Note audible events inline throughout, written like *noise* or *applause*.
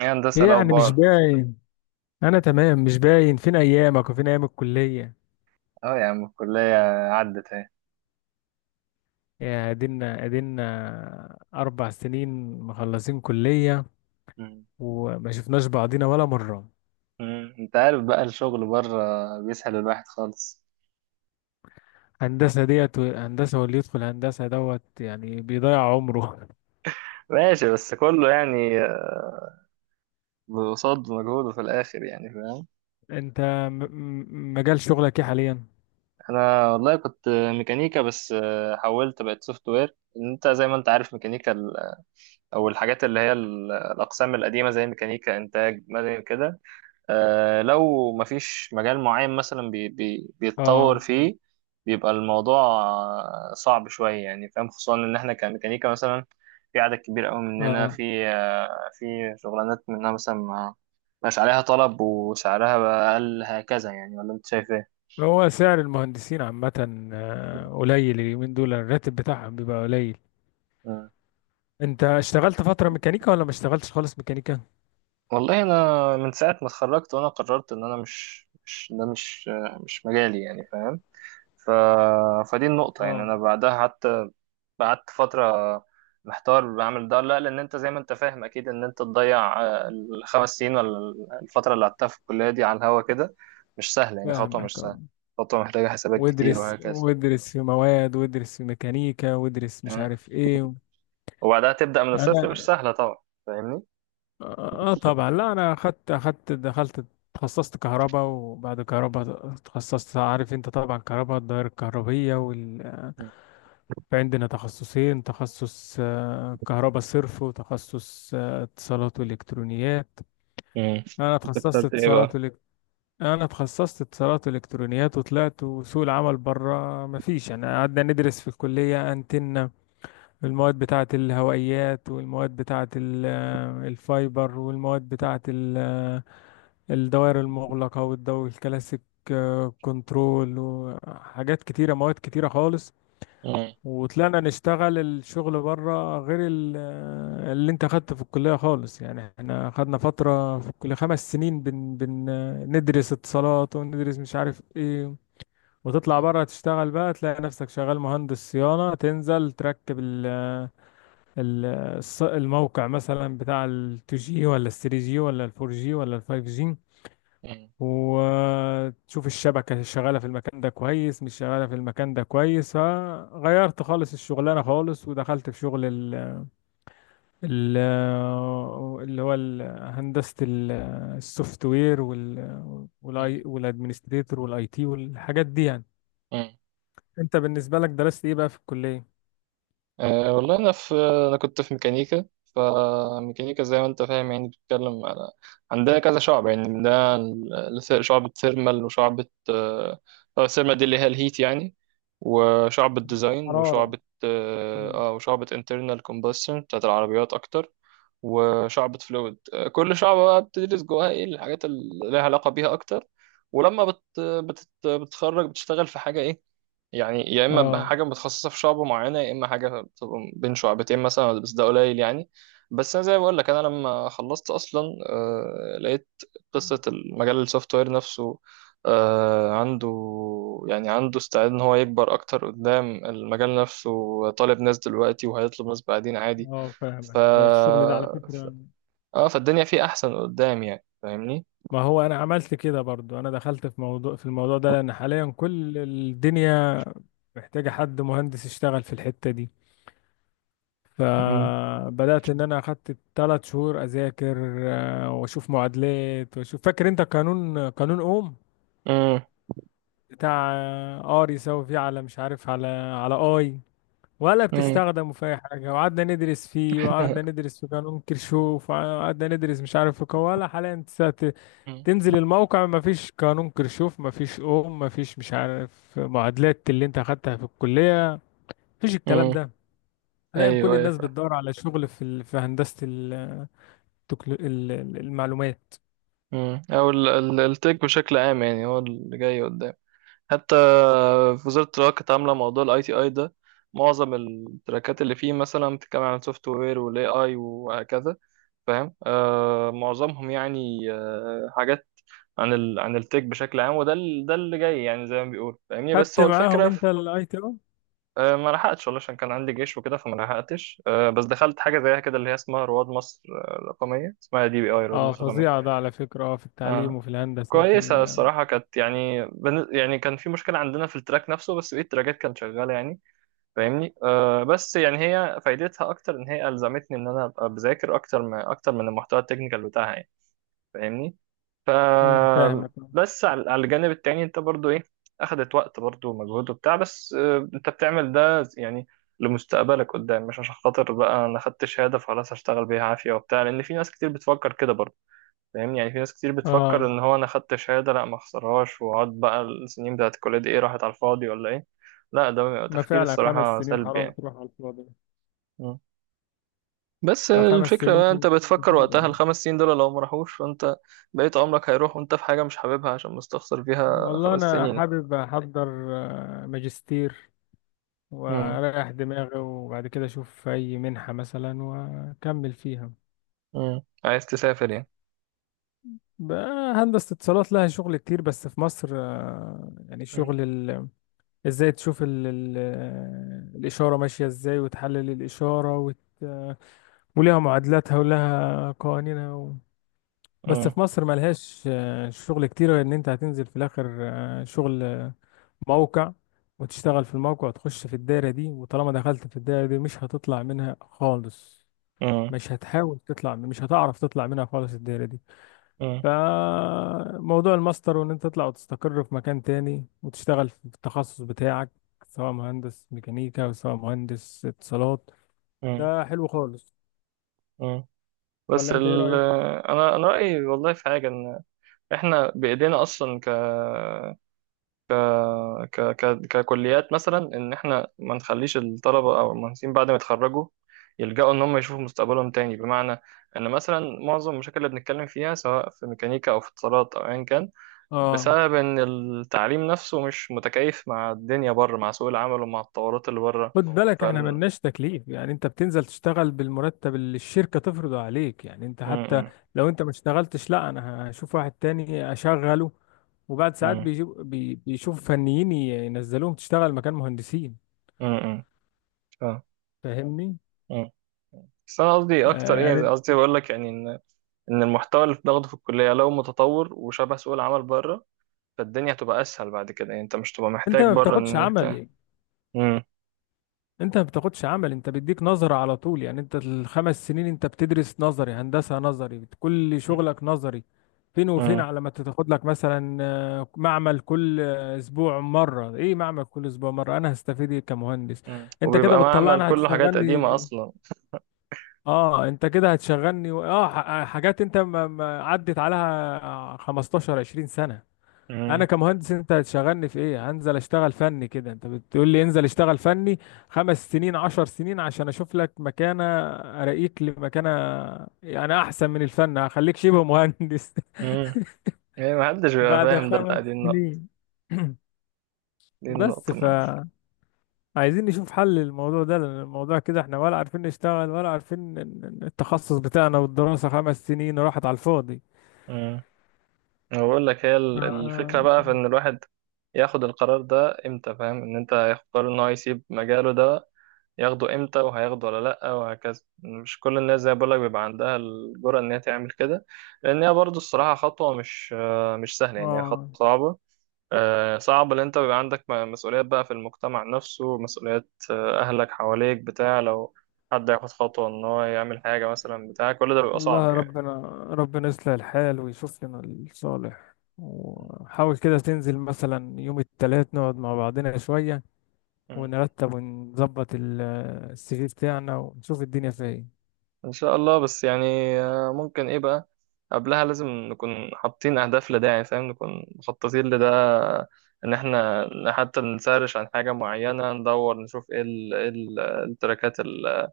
ايه هندسة ايه يعني مش الأخبار؟ باين. انا تمام، مش باين فين ايامك وفين ايام الكليه. اه يا عم الكلية، عدت اهي. يا ادينا 4 سنين مخلصين كليه مم. وما شفناش بعضينا ولا مره. مم. انت عارف بقى الشغل بره بيسحل الواحد خالص. هندسه ديت، هندسه واللي يدخل هندسه دوت يعني بيضيع عمره. ماشي، بس كله يعني قصاد مجهوده في الآخر، يعني فاهم. *laughs* انت مجال شغلك ايه حاليا؟ أنا والله كنت ميكانيكا، بس حولت بقت سوفت وير. انت زي ما انت عارف، ميكانيكا ال- او الحاجات اللي هي ال- الأقسام القديمة زي ميكانيكا إنتاج مدني كده. لو مفيش مجال معين مثلا بي بي اه. بيتطور فيه، بيبقى الموضوع صعب شوية، يعني فاهم. خصوصا إن إحنا كميكانيكا مثلا في عدد كبير أوي مننا اه. في في شغلانات منها مثلا ما مش عليها طلب وسعرها بقى أقل هكذا، يعني ولا أنت شايف إيه؟ هو سعر المهندسين عامه قليل، اليومين دول الراتب بتاعهم بيبقى قليل. مم. انت اشتغلت فتره ميكانيكا ولا ما اشتغلتش خالص ميكانيكا؟ والله أنا من ساعة ما اتخرجت وأنا قررت إن أنا مش ده مش مجالي، يعني فاهم؟ ف... فدي النقطة، يعني اه، أنا بعدها حتى قعدت فترة محتار بعمل ده ولا لا، لأن أنت زي ما أنت فاهم أكيد إن أنت تضيع الخمس سنين ولا الفترة اللي قعدتها في الكلية دي على الهوا كده مش سهلة، يعني خطوة فاهمك. مش سهلة. اه. خطوة محتاجة حسابات كتير وادرس وهكذا. وادرس في مواد وادرس في ميكانيكا وادرس مش مم. عارف ايه. وبعدها تبدأ من انا، الصفر، مش سهلة طبعا. فاهمني؟ اه طبعا. لا، انا اخدت دخلت. تخصصت كهرباء وبعد كهرباء تخصصت، عارف انت طبعا كهرباء الدوائر الكهربية وال... في عندنا تخصصين: تخصص كهرباء صرف، وتخصص اتصالات والكترونيات. مم. انا أنت تخصصت اخترت إيه اتصالات بقى؟ والك... انا تخصصت اتصالات والكترونيات وطلعت، وسوق العمل بره مفيش يعني. قعدنا ندرس في الكلية انتن المواد بتاعة الهوائيات، والمواد بتاعة ال- الفايبر، والمواد بتاعة ال- الدوائر المغلقة والدو الكلاسيك، كنترول، وحاجات كتيرة مواد كتيرة خالص. مم. وطلعنا نشتغل الشغل بره غير ال- اللي انت خدته في الكلية خالص. يعني احنا خدنا فترة في الكلية 5 سنين بن بن آه، ندرس اتصالات وندرس مش عارف ايه، وتطلع مم. بره تشتغل بقى تلاقي نفسك شغال مهندس صيانة تنزل تركب ال الموقع مثلا بتاع ال 2G ولا ال 3G ولا ال 4G ولا ال 5G، وتشوف الشبكة شغالة في المكان ده كويس، مش شغالة في المكان ده كويس. فغيرت خالص الشغلانة خالص ودخلت في شغل ال ال اللي هو ال- هندسة ال- السوفت وير وال والاي مم. والادمنستريتور والاي تي والحاجات دي يعني. مم. انت بالنسبة لك درست ايه بقى في الكلية؟ أه والله أنا في، أنا كنت في ميكانيكا. فميكانيكا زي ما أنت فاهم، يعني بتتكلم على، عندنا كذا شعب، يعني عندنا ال- الس- شعبة ثيرمال وشعبة الثيرمال دي اللي هي الهيت يعني، وشعبة ديزاين حرارة. وشعبة، مم. وشعبة انترنال كومبشن بتاعت العربيات أكتر، وشعبة فلويد. كل شعبة بقى بتدرس جواها إيه الحاجات اللي لها علاقة بيها أكتر. ولما بت بت بتتخرج بتشتغل في حاجة إيه، يعني يا اما بقى اه. حاجه متخصصه في شعبه معينه، يا اما حاجه بتبقى بين شعبتين مثلا، بس ده قليل يعني. بس انا زي ما بقول لك، انا لما خلصت اصلا لقيت قصه المجال السوفت وير نفسه عنده، يعني عنده استعداد ان هو يكبر اكتر. قدام المجال نفسه طالب ناس دلوقتي وهيطلب ناس بعدين عادي. اه، ف فاهمك، ده الشغل ده على ف- فكرة. اه فالدنيا فيه احسن قدام، يعني فاهمني. ما هو انا عملت كده برضو، انا دخلت في الموضوع ده لان حاليا كل الدنيا محتاجة حد مهندس يشتغل في الحتة دي. امم فبدأت ان انا اخدت 3 شهور اذاكر، واشوف معادلات واشوف. فاكر انت قانون اوم، بتاع ار يساوي في على مش عارف على اي، ولا امم امم بتستخدمه في اي حاجة؟ وقعدنا ندرس فيه، وقعدنا ندرس في قانون كيرشوف، وقعدنا ندرس مش عارف في قوة ولا حاليا. تنزل *laughs* الموقع مفيش قانون كرشوف، مفيش اوم، مفيش مش عارف معادلات اللي انت اخدتها في الكلية. مفيش الكلام ده. حاليا كل ايوه، الناس ايوه. بتدور على شغل في ال... في هندسة ال... المعلومات. مم. او ال- ال- التك بشكل عام، يعني هو اللي جاي قدام. حتى في وزارة التراك كانت عاملة موضوع الاي تي اي ده. معظم التراكات اللي فيه مثلا بتتكلم عن السوفت وير والاي اي وهكذا، فاهم. معظمهم يعني حاجات عن عن التك بشكل عام. وده ال- ده اللي جاي يعني زي ما بيقول، فاهمني. بس خدت هو معاهم الفكرة في- انت الاي تي او؟ ما لحقتش والله، عشان كان عندي جيش وكده، فما لحقتش بس دخلت حاجة زيها كده، اللي هي اسمها رواد مصر الرقمية، اسمها دي بي اي رواد اه، مصر فظيعة الرقمية. ده على فكرة، اه، في التعليم آه. وفي الهندسة وفي كويسة ال... الصراحة، كانت يعني يعني كان في مشكلة عندنا في التراك نفسه، بس بقية التراكات كانت شغالة يعني، فاهمني. أه بس يعني هي فايدتها أكتر إن هي ألزمتني إن أنا أبقى بذاكر أكتر، من المحتوى التكنيكال بتاعها يعني، فاهمني. ف مم، فاهمك. بس على الجانب التاني أنت برضو إيه، أخدت وقت برضو ومجهود وبتاع، بس أه أنت بتعمل ده يعني لمستقبلك قدام، مش عشان خاطر بقى أنا خدت شهادة فخلاص هشتغل بيها عافية وبتاع، لأن في ناس كتير بتفكر كده برضو، فاهمني. يعني في ناس كتير بتفكر اه، ان هو انا خدت شهاده، لا ما اخسرهاش، واقعد بقى السنين بتاعت الكليه دي ايه، راحت على الفاضي ولا ايه؟ لا، ده بيبقى ما تفكير فعلا خمس الصراحه سنين سلبي حرام يعني. تروح على الفاضي. مم. بس فخمس الفكره سنين بقى انت بتفكر كتير وقتها يعني. الخمس سنين دول لو ما راحوش، فانت بقيت عمرك هيروح وانت في حاجه مش حاببها عشان مستخسر فيها والله خمس انا سنين. حابب احضر ماجستير مم. وأريح دماغي، وبعد كده أشوف أي منحة مثلا وأكمل فيها. مم. عايز تسافر يعني. بقى هندسة اتصالات لها شغل كتير، بس في مصر يعني مم. شغل ال... ازاي تشوف ال... ال... الإشارة ماشية ازاي وتحلل الإشارة وت... ولها معادلاتها ولها قوانينها و... بس مم. في مصر ملهاش شغل كتير، غير ان انت هتنزل في الاخر شغل موقع وتشتغل في الموقع وتخش في الدايرة دي، وطالما دخلت في الدايرة دي مش هتطلع منها خالص. مم. مش هتحاول تطلع، مش هتعرف تطلع منها خالص الدايرة دي. مم. فموضوع الماستر، وان انت تطلع وتستقر في مكان تاني وتشتغل في التخصص بتاعك سواء مهندس ميكانيكا أو سواء مهندس اتصالات، مم. ده حلو خالص. مم. بس ولا انت ايه ال رأيك؟ انا رايي والله في حاجه، ان احنا بايدينا اصلا ك ك ك ككليات مثلا، ان احنا ما نخليش الطلبه او المهندسين بعد ما يتخرجوا يلجأوا ان هم يشوفوا مستقبلهم تاني. بمعنى ان مثلا معظم المشاكل اللي بنتكلم فيها سواء في ميكانيكا او في اتصالات او ايا كان، اه، بسبب ان التعليم نفسه مش متكيف مع الدنيا بره، مع سوق العمل ومع التطورات اللي بره. خد ف بالك احنا ملناش تكليف، يعني انت بتنزل تشتغل بالمرتب اللي الشركة تفرضه عليك. يعني انت حتى امم لو انت ما اشتغلتش، لا، انا هشوف واحد تاني اشغله. وبعد ساعات امم بيجيب بيشوف فنيين ينزلوهم تشتغل مكان مهندسين، فاهمني؟ بس انا قصدي اكتر، ايه يعني قصدي بقول لك، يعني ان المحتوى اللي بناخده في الكليه لو متطور وشبه سوق العمل بره، فالدنيا هتبقى اسهل بعد كده، يعني انت مش تبقى انت محتاج ما بره بتاخدش ان انت. عملي، مم. انت ما بتاخدش عمل، انت بيديك نظرة على طول. يعني انت الخمس سنين انت بتدرس نظري، هندسة نظري، كل شغلك نظري. فين وفين مم. على ما تاخد لك مثلا معمل كل اسبوع مرة. ايه معمل كل اسبوع مرة؟ انا هستفيد ايه كمهندس؟ مم. انت كده وبيبقى معمل بتطلعني، لا لا، كله حاجات قديمة هتشغلني. اصلا. اه، انت كده هتشغلني حاجات انت ما عدت عليها 15 20 سنة. انا مم. كمهندس انت هتشغلني في ايه؟ هنزل اشتغل فني كده؟ انت بتقول لي انزل اشتغل فني 5 سنين 10 سنين عشان اشوف لك مكانة، اراقيك لمكانة. يعني احسن من الفن، هخليك شبه مهندس. *laughs* مم. يعني محدش بيبقى بعد فاهم ده خمس بقى، دي النقطة، سنين دي بس النقطة ما. عايزين نشوف حل للموضوع ده لان الموضوع كده احنا ولا عارفين نشتغل ولا عارفين التخصص بتاعنا، والدراسة 5 سنين راحت على الفاضي. مم. أنا بقول لك هي ال- الفكرة آه. بقى في إن الواحد ياخد القرار ده إمتى، فاهم. إن أنت ياخد قرار إن هو يسيب مجاله ده ياخده إمتى وهياخده ولا لأ وهكذا. مش كل الناس زي ما بقول لك بيبقى عندها الجرأة إن هي تعمل كده، لأن هي برضه الصراحة خطوة مش سهلة يعني، هي خطوة آه. صعبة. صعب ان انت بيبقى عندك مسؤوليات بقى في المجتمع نفسه، مسؤوليات اهلك حواليك بتاع، لو حد ياخد خطوة ان هو يعمل حاجة مثلا بتاع، كل ده بيبقى صعب والله يعني. ربنا. ربنا يصلح الحال ويشوف لنا الصالح. مم. وحاول كده تنزل مثلا يوم التلات نقعد مع بعضنا شوية مم. ونرتب ونظبط ال- السي في بتاعنا ونشوف الدنيا فيها ايه، ان شاء الله. بس يعني ممكن ايه بقى، قبلها لازم نكون حاطين اهداف لده، يعني فاهم، نكون مخططين لده. ان احنا حتى نسرش عن حاجة معينة، ندور نشوف ايه ال- إيه ال- التراكات ال-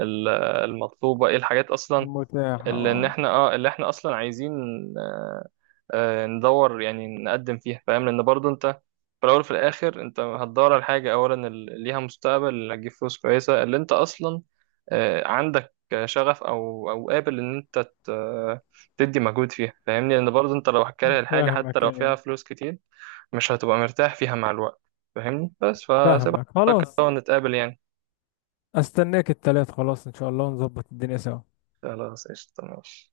ال- المطلوبة، ايه الحاجات اصلا المتاح. اه، اللي احنا اصلا عايزين. آه، ندور يعني نقدم فيها، فاهم. لان برضو انت في الاول وفي الاخر انت هتدور على حاجه، اولا اللي ليها مستقبل، اللي هتجيب فلوس كويسه، اللي انت اصلا عندك شغف، او قابل ان انت ت- تدي مجهود فيها، فاهمني. لان برضو انت لو هتكره الحاجه حتى فاهمك. لو فيها ايه، فلوس كتير، مش هتبقى مرتاح فيها مع الوقت، فاهمني. بس فسيبها فاهمك خلاص. نتقابل يعني. استناك التلات، خلاص ان شاء الله ونظبط الدنيا سوا. خلاص، قشطة، ماشي.